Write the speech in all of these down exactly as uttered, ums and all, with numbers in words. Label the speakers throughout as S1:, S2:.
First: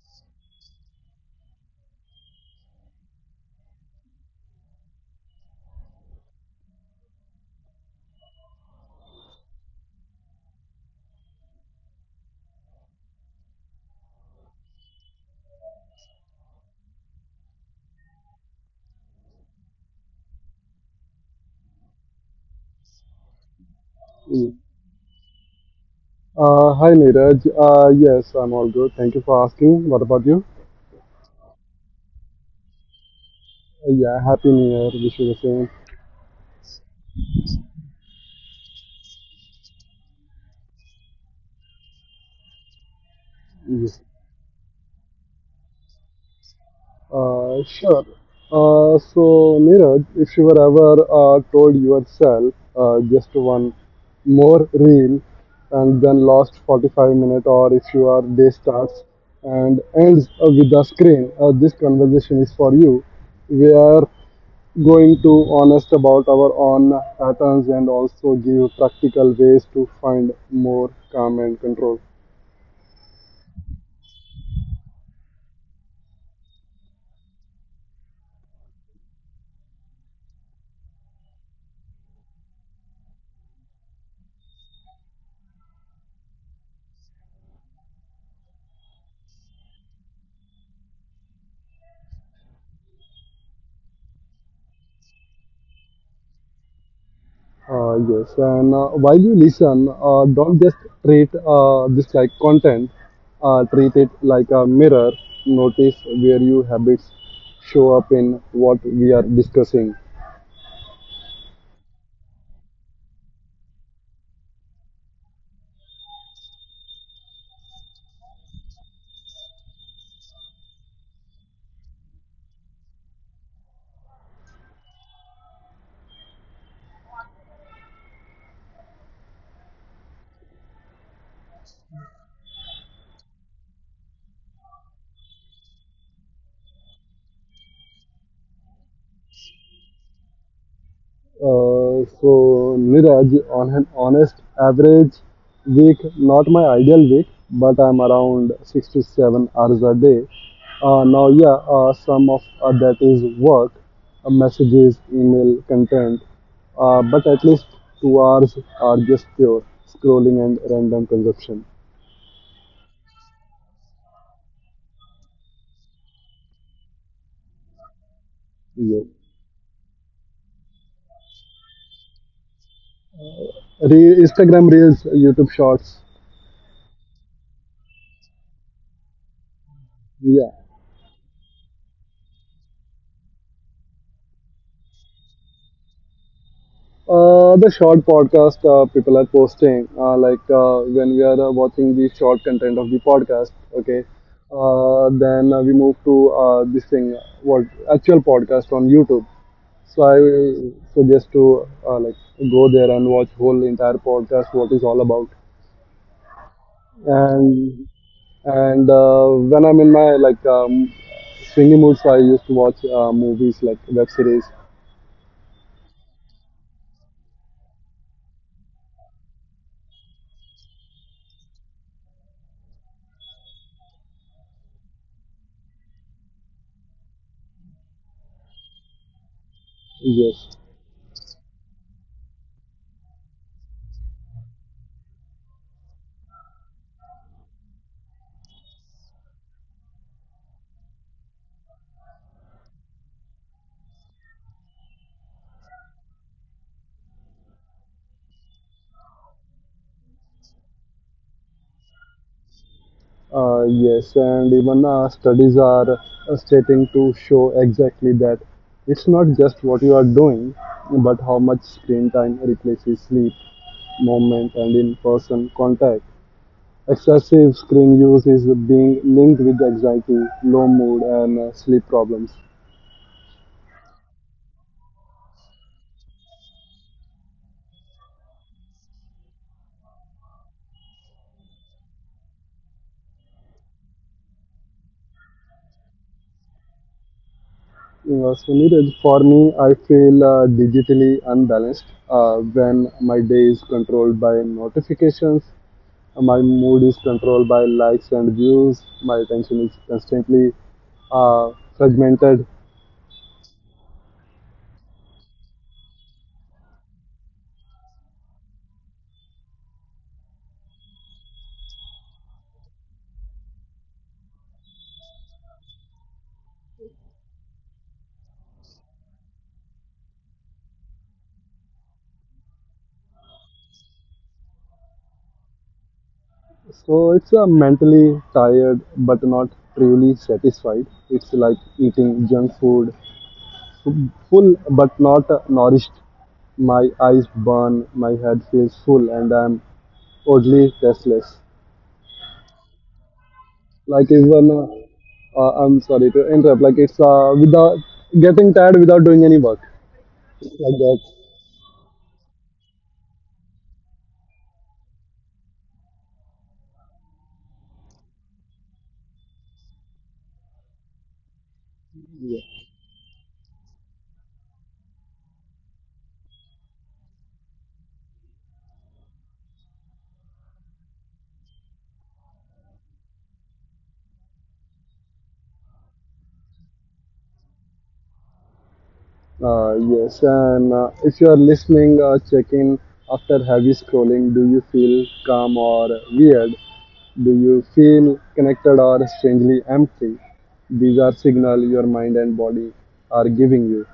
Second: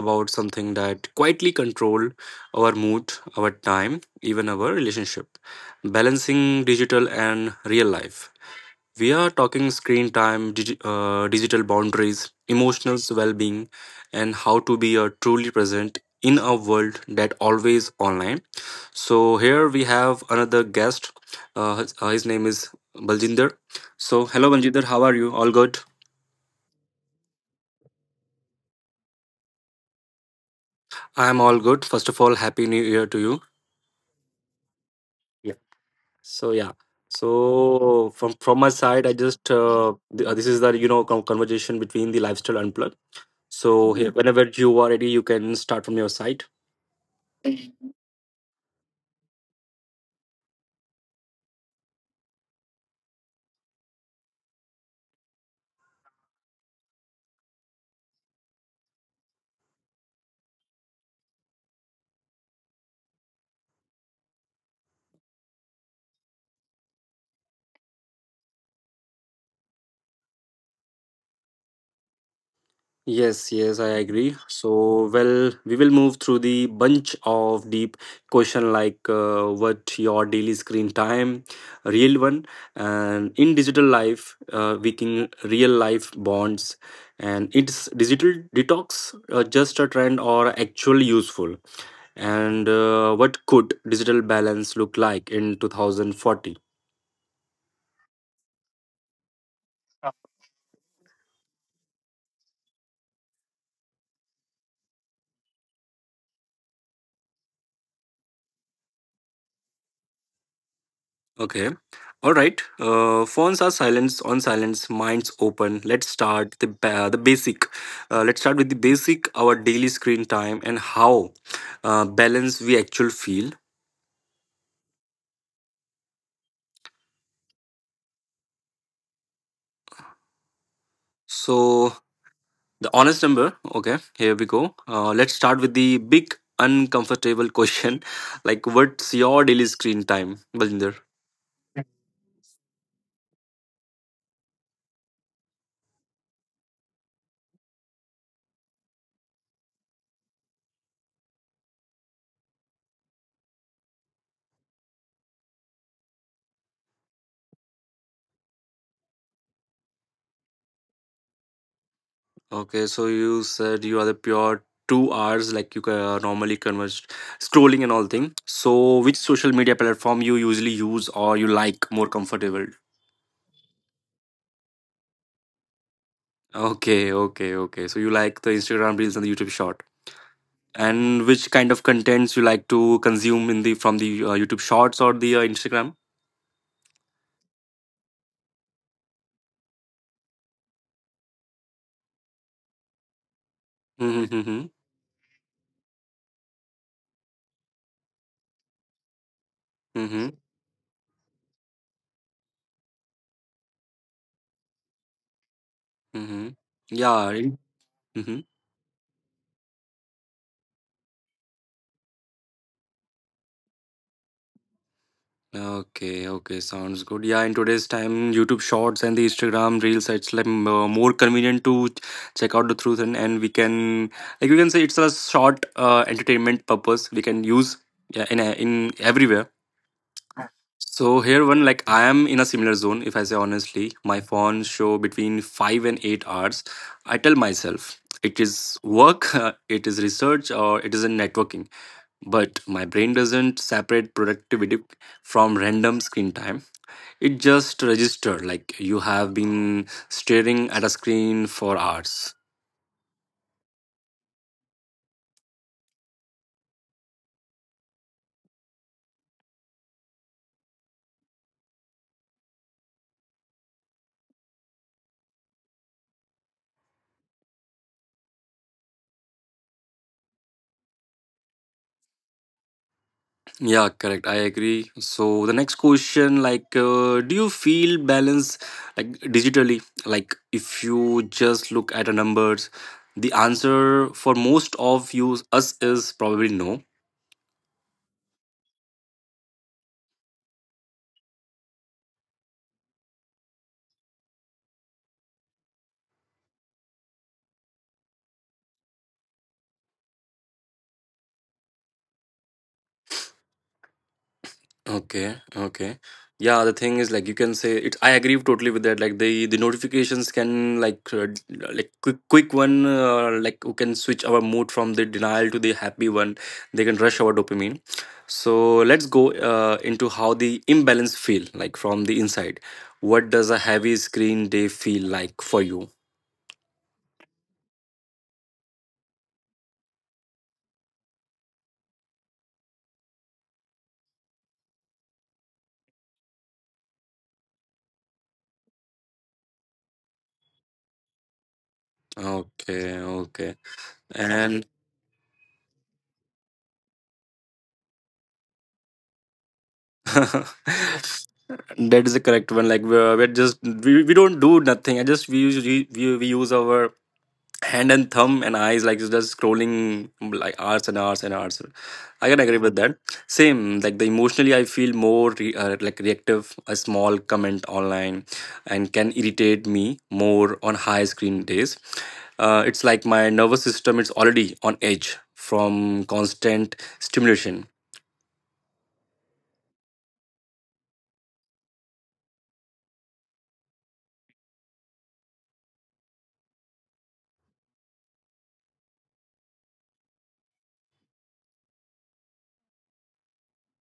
S1: about something that quietly control our mood, our time, even our relationship, balancing digital and real life. We are talking screen time, digi- uh, digital boundaries, emotional well being, and how to be uh, truly present in a world that always online. So, here we have another guest. Uh, his uh, his name is Baljinder. So, hello,
S2: Mm.
S1: Baljinder. How are you? All good?
S2: Uh, hi Neeraj. Uh, yes, I'm all good. Thank you for asking. What about you?
S1: I am all good. First of all, Happy New Year to you.
S2: Uh, yeah, happy New Year. Wish you the
S1: Yeah.
S2: same.
S1: So, yeah. So from from my side, I just uh, th- uh, this is the you know con- conversation between the lifestyle unplugged. So
S2: Yes.
S1: here, whenever you are ready, you can start from your side.
S2: Uh, sure. Uh, so Neeraj, if you were ever uh, told yourself uh, just one more reel and then lost forty-five minutes, or if your day starts and ends uh, with the screen, uh, this conversation is for you. Where going to honest about our own patterns and also give practical ways to find more calm and control.
S1: Yes, yes, I agree. So well, we will move through the bunch of deep question like uh, what your daily screen time, real one, and in digital life, uh, making real life bonds, and it's digital detox uh, just a trend or actually useful, and uh, what could digital balance look like in two thousand forty?
S2: Uh, yes, and uh, while you listen, uh, don't just treat uh, this like content, uh, treat it like a mirror. Notice where your habits show up in what we are discussing.
S1: Okay. All right. Uh, phones are silence on silence. Minds open. Let's start the ba- the basic. Uh, let's start with the basic. Our daily screen time and how uh, balanced we actually feel. So the honest number. Okay. Here we go. Uh, let's start with the big uncomfortable question. Like, what's your daily screen time, Balinder?
S2: Uh, so Niraj, on an honest average week, not my ideal week, but I'm around six to seven hours a day. Uh, now, yeah, uh, some of uh, that is work, uh, messages, email, content, uh, but at least two hours are just pure scrolling and random consumption.
S1: Okay, so you said you are the pure two hours like you uh, normally converse scrolling and all thing. So
S2: Yeah.
S1: which social media platform you usually use or you like more comfortable?
S2: Re- Instagram Reels, YouTube Shorts.
S1: Okay, okay, okay. So you like the Instagram reels and the YouTube short.
S2: Yeah.
S1: And which kind of contents you like to consume in the from the uh, YouTube shorts or the uh, Instagram?
S2: Uh, the short podcast uh, people are posting, uh, like uh, when we are uh, watching the short content of the podcast, okay,
S1: Mm-hmm, mm-hmm,
S2: uh, then uh, we move to uh, this thing, what actual podcast on YouTube. So I
S1: mm-hmm.
S2: suggest to uh, like go there and watch whole entire podcast, what is all about.
S1: Mm-hmm.
S2: And
S1: Yeah.
S2: and uh, when I'm in my like um, swingy moods, I used to watch uh, movies like web series.
S1: Okay, okay, sounds good. Yeah, in today's time, YouTube Shorts and the Instagram Reels, it's like m- uh, more convenient to ch- check out the truth, and, and we can, like, we can say it's a short uh, entertainment purpose we can use, yeah, in a- in everywhere.
S2: Yes.
S1: So here, one like I am in a similar zone. If I say honestly, my phone show between five and eight hours. I tell myself it is work, it is research, or it is a networking. But my brain doesn't separate productivity from random screen time. It just registered like you have been staring at a screen for hours.
S2: Uh, yes, and even uh, studies are uh, stating to show exactly that it's not just what you are doing, but how much screen time replaces sleep, movement, and in person contact. Excessive screen use is being linked with anxiety, low mood, and uh, sleep problems.
S1: Yeah, correct. I agree. So the next question, like, uh, do you feel balance like digitally? Like, if you just look at the numbers, the answer for most of you us is probably no.
S2: Uh, so, Neeraj, for me, I feel uh, digitally unbalanced uh, when my day is controlled by notifications. My mood is controlled by likes and views. My attention is constantly uh, fragmented.
S1: Okay, okay. Yeah, the thing is like you can say it. I agree totally with that. Like the the notifications can like uh, d- like quick quick one, uh, like who can switch our mood from the denial to the happy one. They can rush our dopamine. So let's go uh, into how the imbalance feel like from the inside. What does a heavy screen day feel like for you?
S2: So it's uh, mentally tired but not truly satisfied. It's like eating junk food, full but not uh, nourished. My eyes burn, my head feels full, and I'm oddly restless.
S1: Okay, okay,
S2: Like even
S1: and.
S2: uh, uh, I'm sorry to interrupt. Like it's uh, without getting tired without doing any work. Like that.
S1: That is the correct one. Like we're, we're just we, we don't do nothing. I just we use we, we we use our hand and thumb and eyes like just scrolling like hours and hours and hours. I can agree
S2: Yeah.
S1: with that. Same like the emotionally, I feel more re, uh, like reactive. A small comment online and can irritate me more on high screen days. Uh, it's like my nervous system is already on edge from constant stimulation.
S2: Uh, yes, and uh, if you are listening, uh, check after heavy scrolling. Do you feel calm or weird? Do you feel connected or strangely empty? These are signals your mind and body are giving you.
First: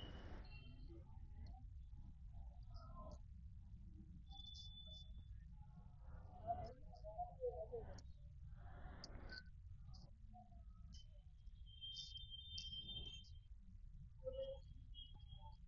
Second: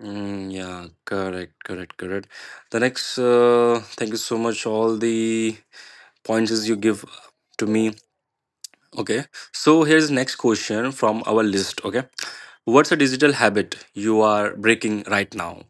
S1: Mm, yeah, correct, correct, correct. The next, uh, thank you so much. All the points is you give to me. Okay, so here's next question from our list. Okay, what's a digital habit you are breaking right now?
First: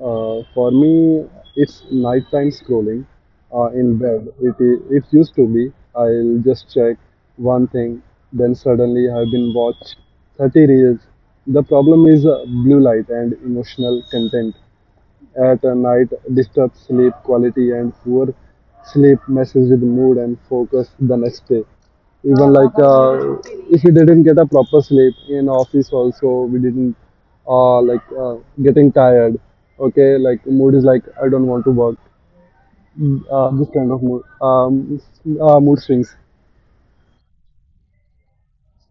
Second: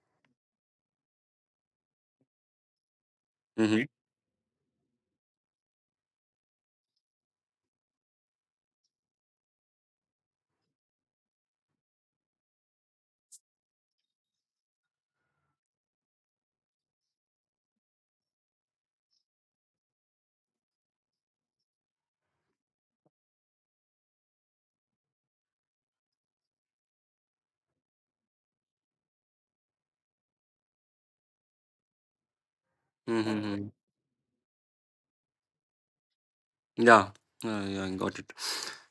S2: Uh, for me, it's nighttime scrolling uh,
S1: Mm-hmm.
S2: in bed. It, i- it used to be I'll just check one thing, then suddenly I've been watched thirty reels. The problem is uh, blue light and emotional content at night disturb sleep quality and poor sleep messes with mood and focus the next day even like uh, if you didn't get a proper sleep in office also we didn't uh, like uh, getting tired. Okay, like mood is like I don't want to work. Mm, uh,
S1: Mm-hmm.
S2: this kind of mood, um, uh, mood swings.
S1: Yeah, yeah, uh, yeah, I got it.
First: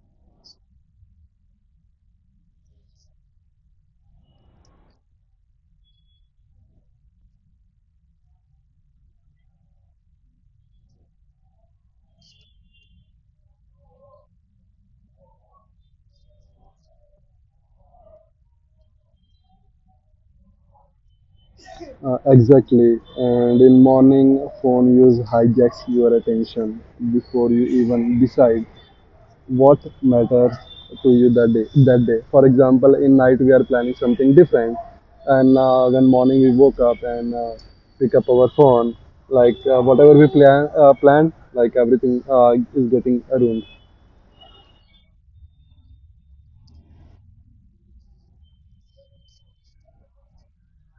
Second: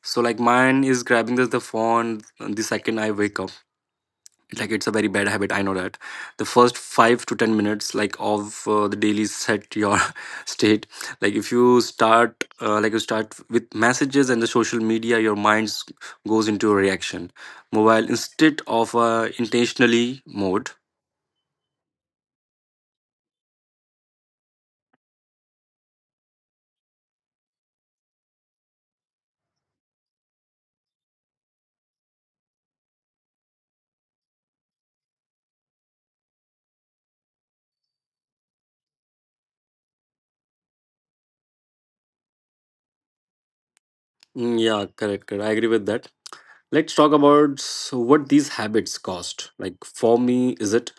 S1: So like mine is grabbing the, the phone the second I wake up. Like it's a very bad habit, I know that. The first five to ten minutes like of uh, the daily set your state, like if you start uh, like you start with messages and the social media, your mind s- goes into a reaction mobile instead of uh, intentionally mode.
S2: Uh, exactly, and in morning phone use hijacks your attention before you even decide what matters to you that day. That day, for example, in night we are planning something different, and uh, when morning we woke up and uh, pick up our phone, like uh, whatever we plan uh, planned, like everything uh, is getting ruined.
S1: Mm, yeah, correct, correct, I agree with that. Let's talk about s- what these habits cost. Like for me, is it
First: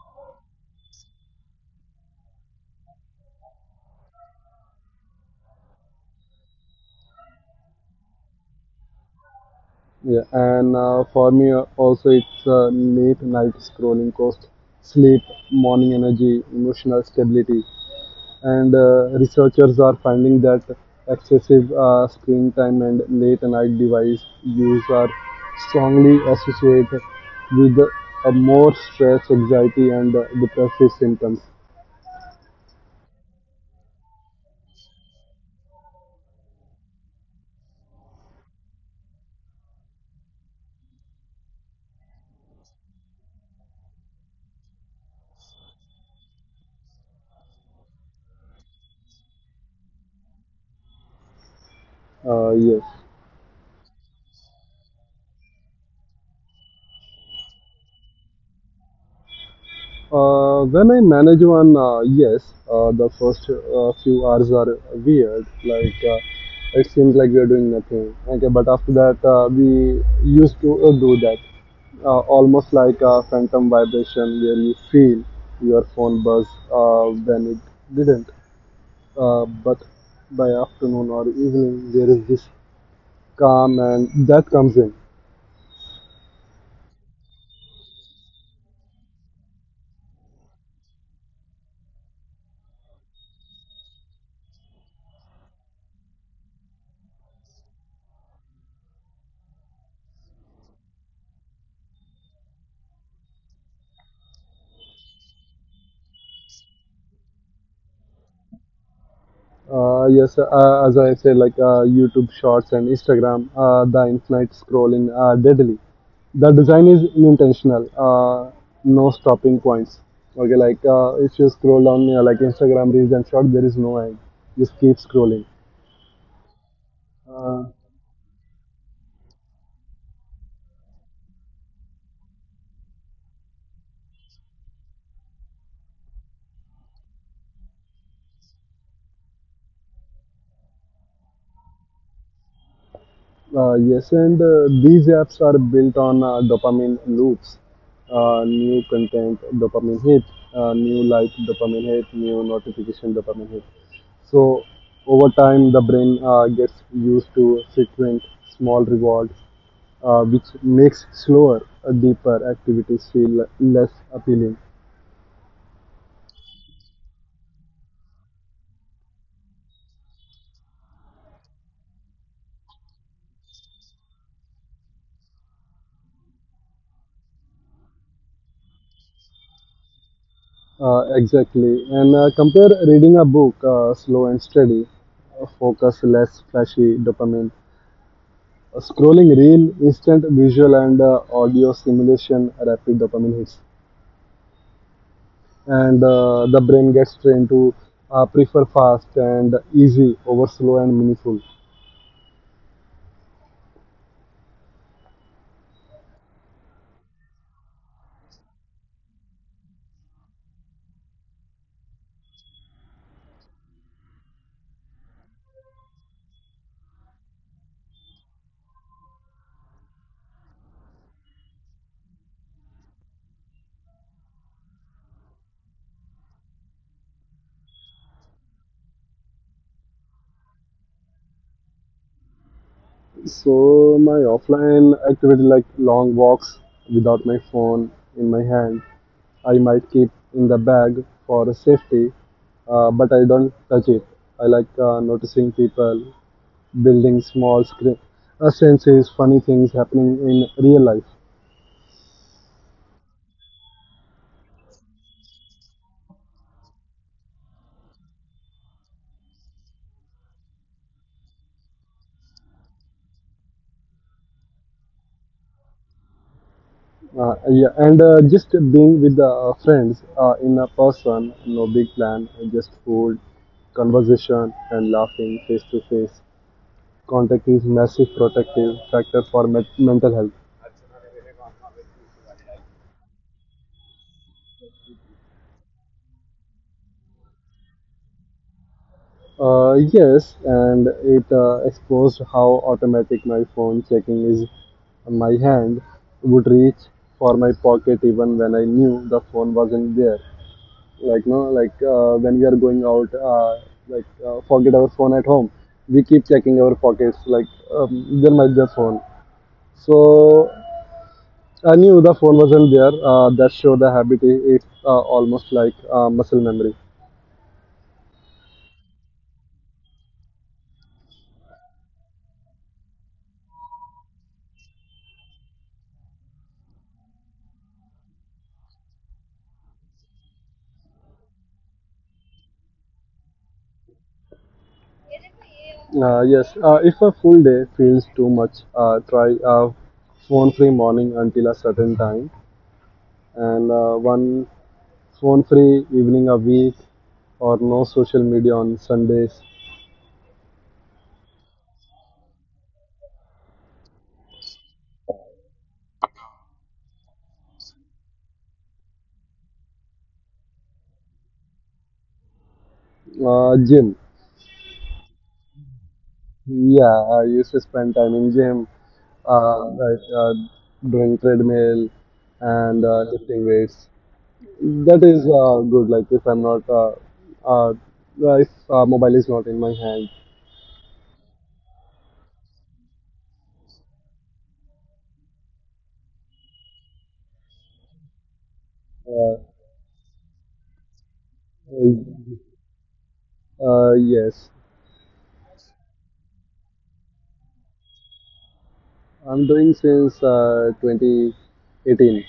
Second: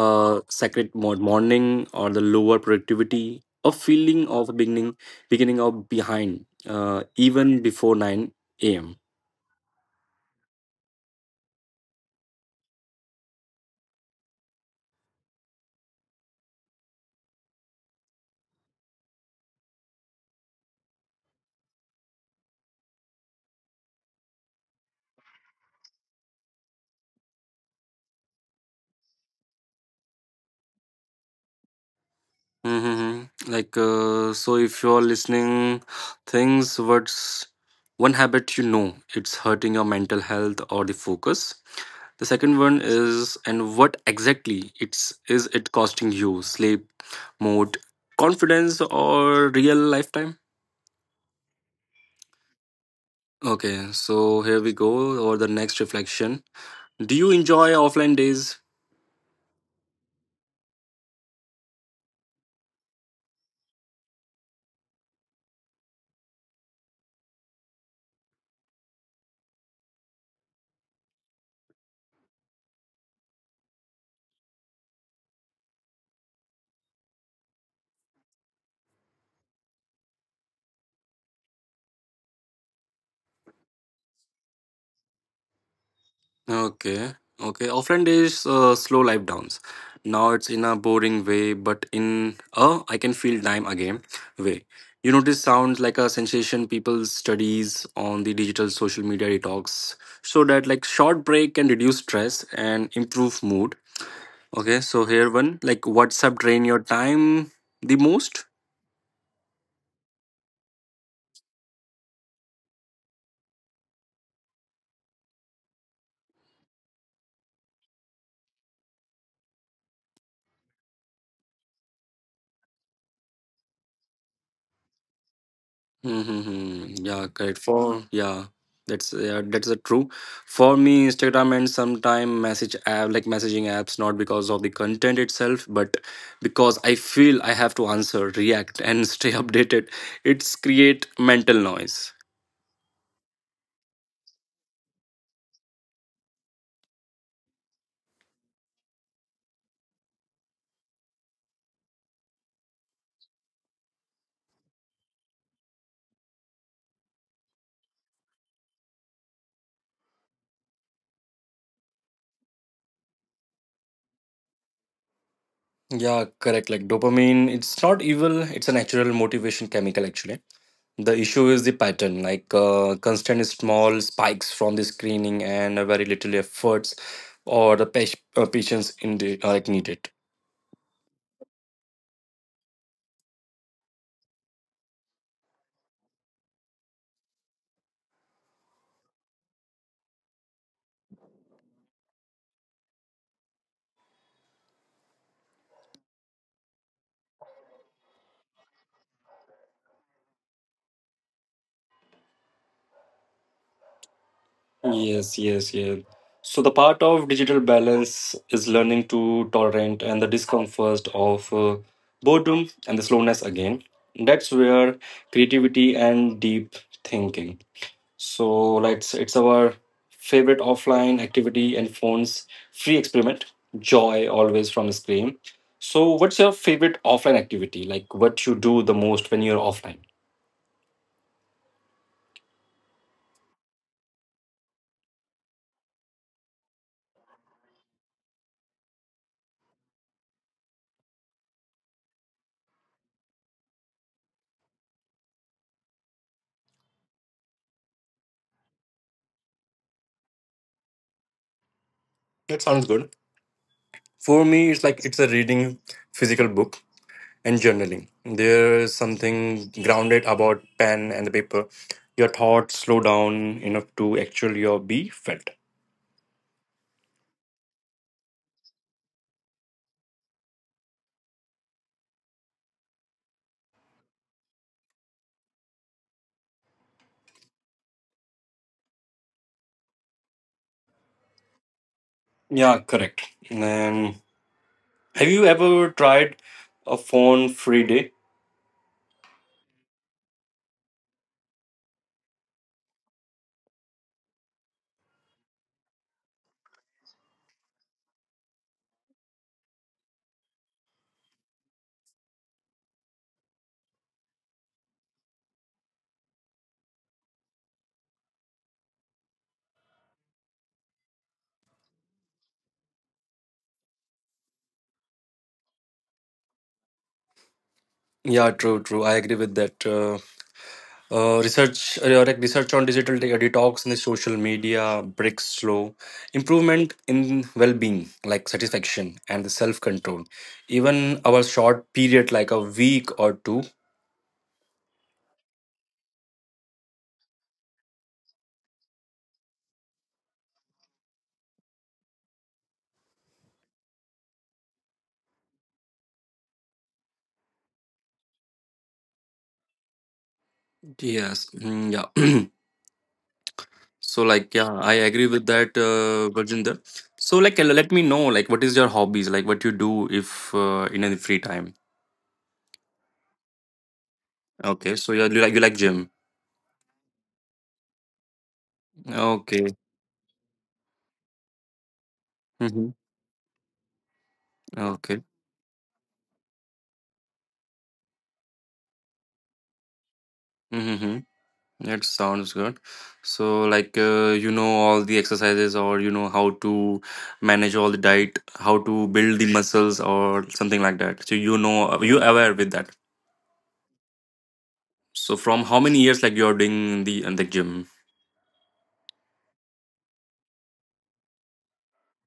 S1: uh sacred mo- morning or the lower productivity or feeling of beginning beginning of behind uh even before nine a.m.
S2: Yeah, and uh, for me uh, also it's uh, late night scrolling cost sleep, morning energy, emotional stability, and uh, researchers are finding that excessive uh, screen time and late night device use are strongly associated with uh, more stress, anxiety, and uh, depressive symptoms.
S1: Mm-hmm. Like, uh, so if you're listening, things, what's one habit you know it's hurting your mental health or the focus? The second one is, and what exactly it's is it costing you? Sleep, mood, confidence, or real lifetime?
S2: Uh, yes.
S1: Okay, so here we go. Or the next reflection. Do you enjoy offline days?
S2: Uh, when I manage one, uh, yes, uh, the first uh, few hours are weird. Like uh, it seems like we are doing nothing. Okay, but after that, uh, we used to uh, do that. Uh, almost like a phantom vibration where you feel your phone buzz uh, when it didn't. Uh, but by afternoon or evening, there is this calm and that comes in.
S1: Okay, okay. Offline days, uh, slow life downs. Now it's in a boring way, but in a I can feel time again way. You notice sounds like a sensation. People studies on the digital social media detox, so that like short break can reduce stress and improve mood. Okay, so here one like WhatsApp drain your time the most.
S2: Uh, yes, uh, as I said, like uh, YouTube Shorts and Instagram, uh, the infinite scrolling uh, deadly. The design is intentional, uh, no stopping points. Okay, like uh, if you scroll on uh, like Instagram Reels and Short, there is no end. Just keep scrolling.
S1: Mm-hmm. Yeah, correct.
S2: Uh,
S1: For, yeah, that's, yeah, that's a true. For me, Instagram and sometime message app like messaging apps, not because of the content itself, but because I feel I have to answer, react, and stay updated. It's create mental noise.
S2: Uh, yes, and uh, these apps are built on uh, dopamine loops. Uh, new content, dopamine hit, uh, new like, dopamine hit, new notification, dopamine hit. So, over time, the brain uh, gets used to frequent small rewards, uh, which makes slower, uh, deeper activities feel less appealing.
S1: Yeah, correct. Like dopamine, it's not evil. It's a natural motivation chemical actually. The issue is the pattern, like uh, constant small spikes from the screening and uh, very little efforts or the pa- uh, patience in the like needed.
S2: Uh, exactly. And uh, compare reading a book, uh, slow and steady, uh, focus, less flashy dopamine. A scrolling reel, instant visual and uh, audio stimulation, rapid dopamine hits, and uh, the brain gets trained to uh, prefer fast and easy over slow and meaningful.
S1: Yes, yes, yes. So the part of digital balance is learning to tolerate and the discomfort of uh, boredom and the slowness again. That's where creativity and deep thinking. So like it's, it's our favorite offline activity and phone's free experiment. Joy always from this game. So what's your favorite offline activity? Like what you do the most when you're offline?
S2: So my offline activity like long walks without my phone in my hand, I might keep in the bag for safety, uh, but I don't touch it. I like uh, noticing people, building small screen, uh, senses, funny things happening in real life.
S1: That sounds good. For me, it's like it's a reading physical book and journaling. There is something grounded about pen and the paper. Your thoughts slow down enough to actually your be felt.
S2: Uh, yeah, and uh, just being with the uh, friends uh, in a person, no big plan, just food, conversation, and laughing face to face. Contact is massive protective factor for me- mental health.
S1: Yeah, correct. And have you ever tried a phone free day?
S2: Uh, yes, and it uh, exposed how automatic my phone checking is. My hand would reach for my pocket even when I knew the phone wasn't there. Like no like uh, When we are going out, uh, like uh, forget our phone at home, we keep checking our pockets like um, there might be a phone. So I knew the phone wasn't there. Uh, that showed the habit is uh, almost like uh, muscle memory.
S1: Yeah, true, true. I agree with that. Uh, uh, research, uh, like research on digital de- detox and the social media breaks slow improvement in well-being, like satisfaction and the self-control. Even our short period, like a week or two.
S2: uh, yes uh, if a full day feels too much, uh, try a phone free morning until a certain time, and uh, one phone free evening a week, or no social media on sundays.
S1: Yes, mm, yeah. So, like, yeah, I agree with that, uh, Gurjinder. So, like, l- let me know, like, what is your hobbies, like, what you do if uh, in any free time?
S2: Uh, gym.
S1: Okay, so you you like you like gym.
S2: Yeah, I used to spend time in gym, uh,
S1: Okay.
S2: like uh, doing treadmill and
S1: Mm-hmm.
S2: uh, lifting weights. That is
S1: Okay.
S2: uh, good. Like if I'm not, uh, uh, if uh, mobile is not in my hand.
S1: Mm-hmm. It sounds good. So, like, uh, you know, all the exercises, or you know, how to manage all the diet, how to
S2: Uh,
S1: build the muscles, or something like that. So, you know, uh, you aware with that.
S2: uh, yes,
S1: So, from how many years, like, you're doing in the in the gym?
S2: I'm doing since uh, twenty eighteen.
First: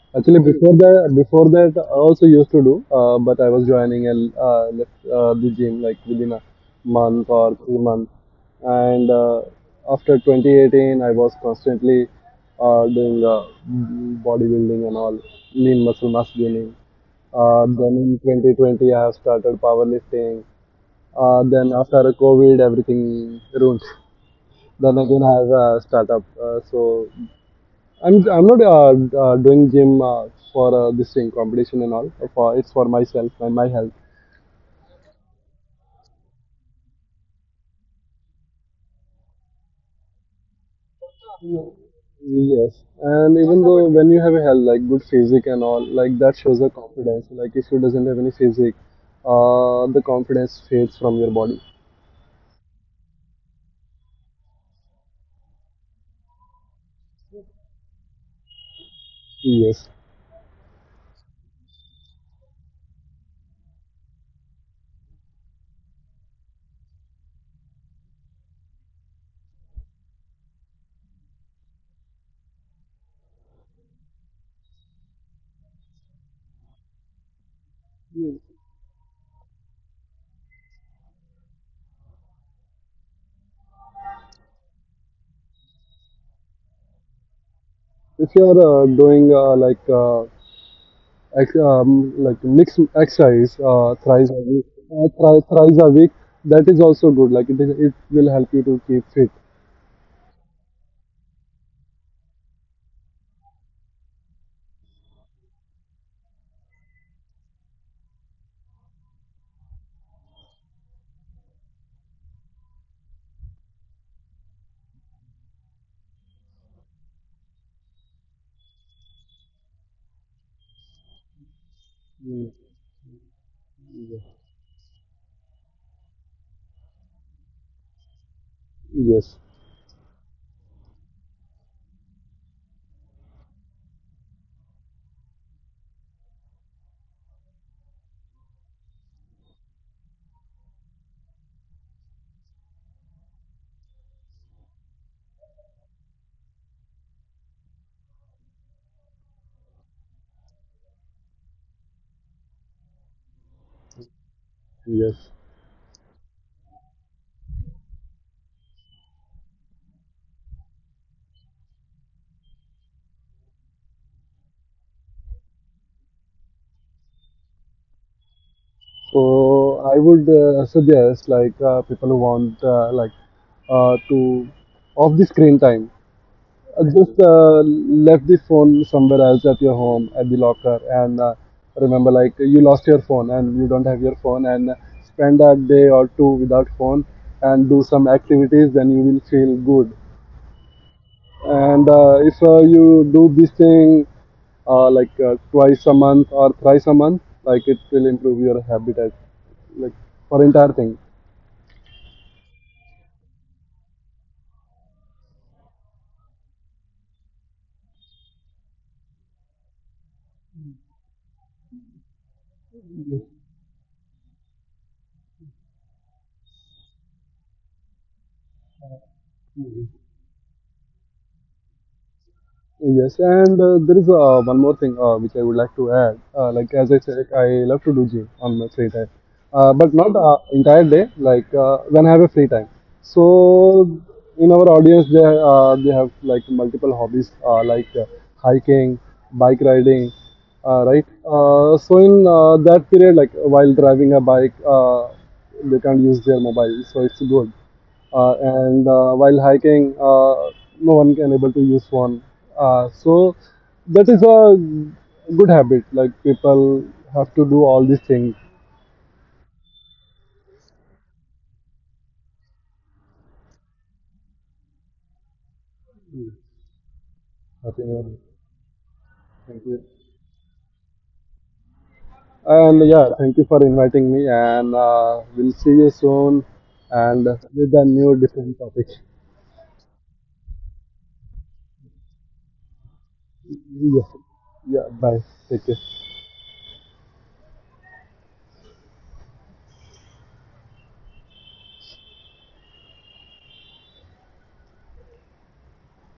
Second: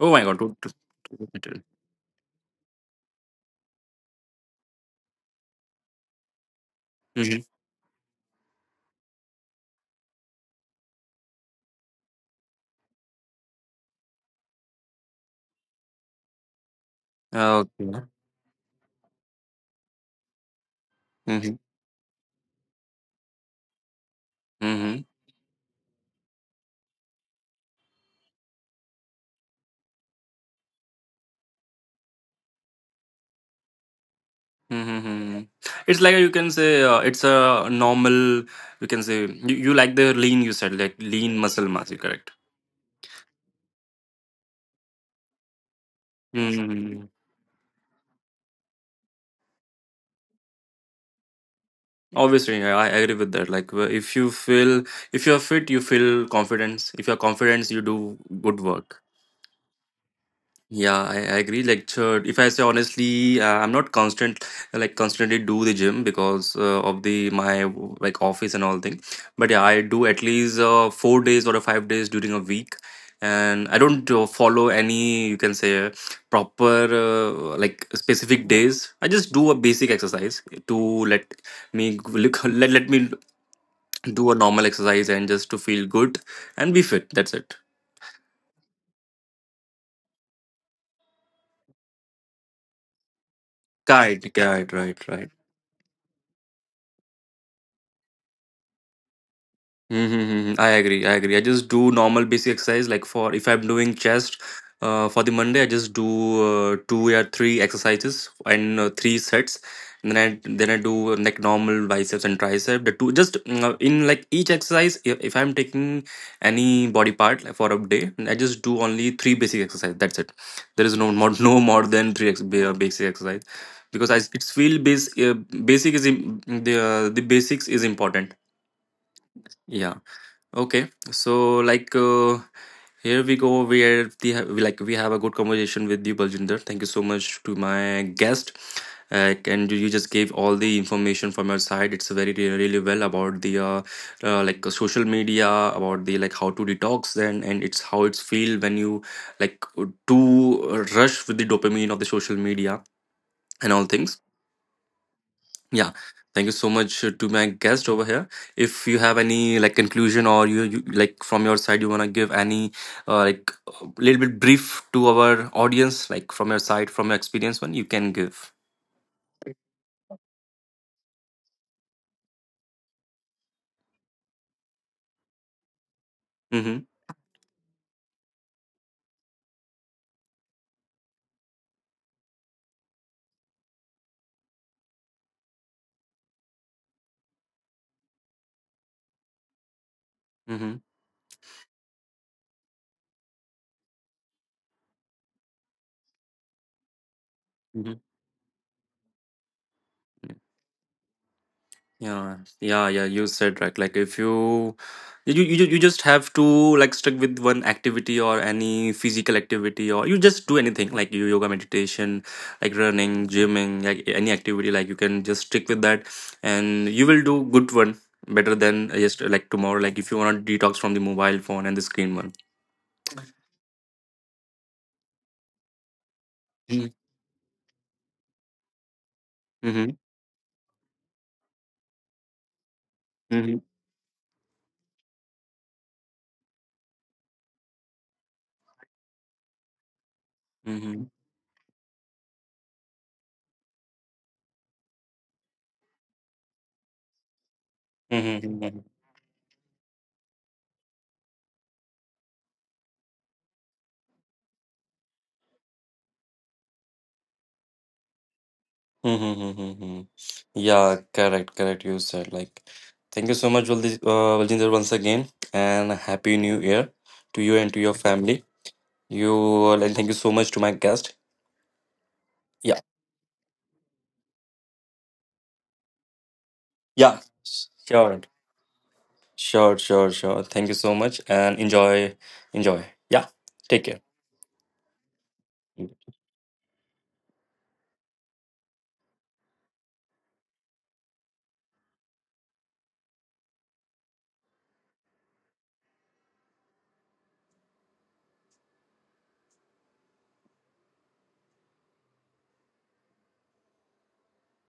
S1: Oh my God,
S2: Actually,
S1: two, two,
S2: before that, before that, I also used to do, uh, but I was joining and uh, left uh, the gym like within a month
S1: Mm-hmm.
S2: or three months. And uh, after twenty eighteen, I was constantly uh, doing uh, bodybuilding and all, lean muscle mass gaining. Uh, then
S1: Okay.
S2: in twenty twenty, I have started powerlifting. Uh,
S1: Mm-hmm.
S2: then after COVID, everything ruined. Then
S1: Mm-hmm.
S2: again, I have a startup. Uh, so I'm I'm not uh, uh, doing gym uh, for uh, this thing competition and all. For it's for myself and my health.
S1: Mm-hmm. It's like you can say uh, it's a normal. You can say you, you like the lean. You said like lean muscle mass. You correct.
S2: Yes, and even though when you have a health like good physique and all, like that shows the
S1: Mm-hmm.
S2: confidence. Like if you doesn't have any physique, uh, the confidence fades from your body.
S1: Obviously, yeah, I agree with that. Like, wh- if you feel, if you're fit, you feel confidence. If you're confident, you do good work.
S2: Yes,
S1: Yeah, I, I agree. Like, sure, if I say honestly, uh, I'm not constant, like constantly do the gym because uh, of the my like office and all thing. But yeah, I do at least uh, four days or five days during a week, and I don't uh, follow any you can say proper uh, like
S2: if
S1: specific days. I just do a basic exercise to let me let, let me do a normal exercise and just to feel good and be fit. That's it.
S2: you are uh, doing uh, like uh, ex- um, like mixed exercise uh,
S1: Right,
S2: thrice a week,
S1: right, right,
S2: uh,
S1: right.
S2: thri- thrice a week, that is also good. Like it is, it will help you to keep fit.
S1: Mm-hmm. Mm-hmm. I agree. I agree. I just do normal basic exercise. Like for if I'm doing chest, uh, for the Monday I just do uh, two or three exercises and uh, three sets. And then I then I do uh, like normal biceps and tricep. The two just mm, uh, in like each exercise. If, if I'm taking any body part like, for a day, I just do only three basic exercise. That's it. There is no more no more than three ex-
S2: Mm.
S1: ba- basic exercise because I it's feel base uh, basic is im- the uh, the basics is important.
S2: Yes.
S1: Yeah. Okay, so like uh, here we go. We are the we like we have a good conversation with you, Baljinder. Thank you so much to my guest, uh, and you you just gave all the information from your side. It's very re- really well about the uh, uh, like uh, social media, about the like how to detox and and it's how it's feel when you like too rush with the dopamine of the social media and all things.
S2: Yes.
S1: Yeah, thank you so much uh, to my guest over here. If you have any like conclusion or you, you like from your side, you want to give any uh, like a little bit brief to our audience, like from your side, from your experience, one you can give.
S2: So I would uh, suggest like uh, people who want uh, like uh, to off the screen time.
S1: Mm-hmm.
S2: Uh, just uh, left the phone somewhere else at your home at the locker, and uh, remember like you lost your phone and you don't have your phone and spend a day or two without phone and do some activities, then you will feel good.
S1: Mm-hmm.
S2: And uh, if uh, you do this thing uh, like uh, twice a month or thrice a month, like it
S1: Mm-hmm.
S2: will improve your habitat, like for entire thing.
S1: Yeah, yeah, yeah. You said right. Like if you, you, you, you just have to like stick with one activity or any physical activity or you just do anything like you yoga, meditation, like running, gymming, like any activity. Like you can just stick with that, and you will do good one better than uh, just uh, like tomorrow. Like if you want to detox from the mobile phone and the screen one.
S2: Yes, and uh, there is uh, one more thing uh, which I would like to add. Uh, like
S1: Mm-hmm.
S2: as I said, I love to do gym on my free time, uh, but
S1: Mm-hmm.
S2: not uh, entire day. Like uh, when I have a free time. So in our audience, they uh, they have like multiple hobbies, uh, like uh, hiking, bike riding, uh,
S1: Mm-hmm.
S2: right? Uh, so in uh, that period, like while driving a bike, uh, they can't use their mobile, so it's good, uh,
S1: Mm-hmm.
S2: and uh, while hiking, uh, no one can able to use phone. Uh, so that is a good habit. Like people have to do all these things.
S1: Mm-hmm. Mm-hmm, mm-hmm. Yeah, correct, correct. You said like, thank you so much, Valdi- uh, Valjinder, once again, and Happy New Year to you and to
S2: Okay,
S1: your family. You
S2: thank
S1: uh,
S2: you.
S1: And thank you so much to my guest.
S2: And
S1: Yeah,
S2: yeah, thank you for inviting me. And uh, We'll see you soon.
S1: yeah,
S2: And with a new
S1: sure,
S2: different topic.
S1: sure, sure, sure. Thank you so much, and enjoy, enjoy. Yeah, take care.
S2: Yeah, yeah. Bye. Take care.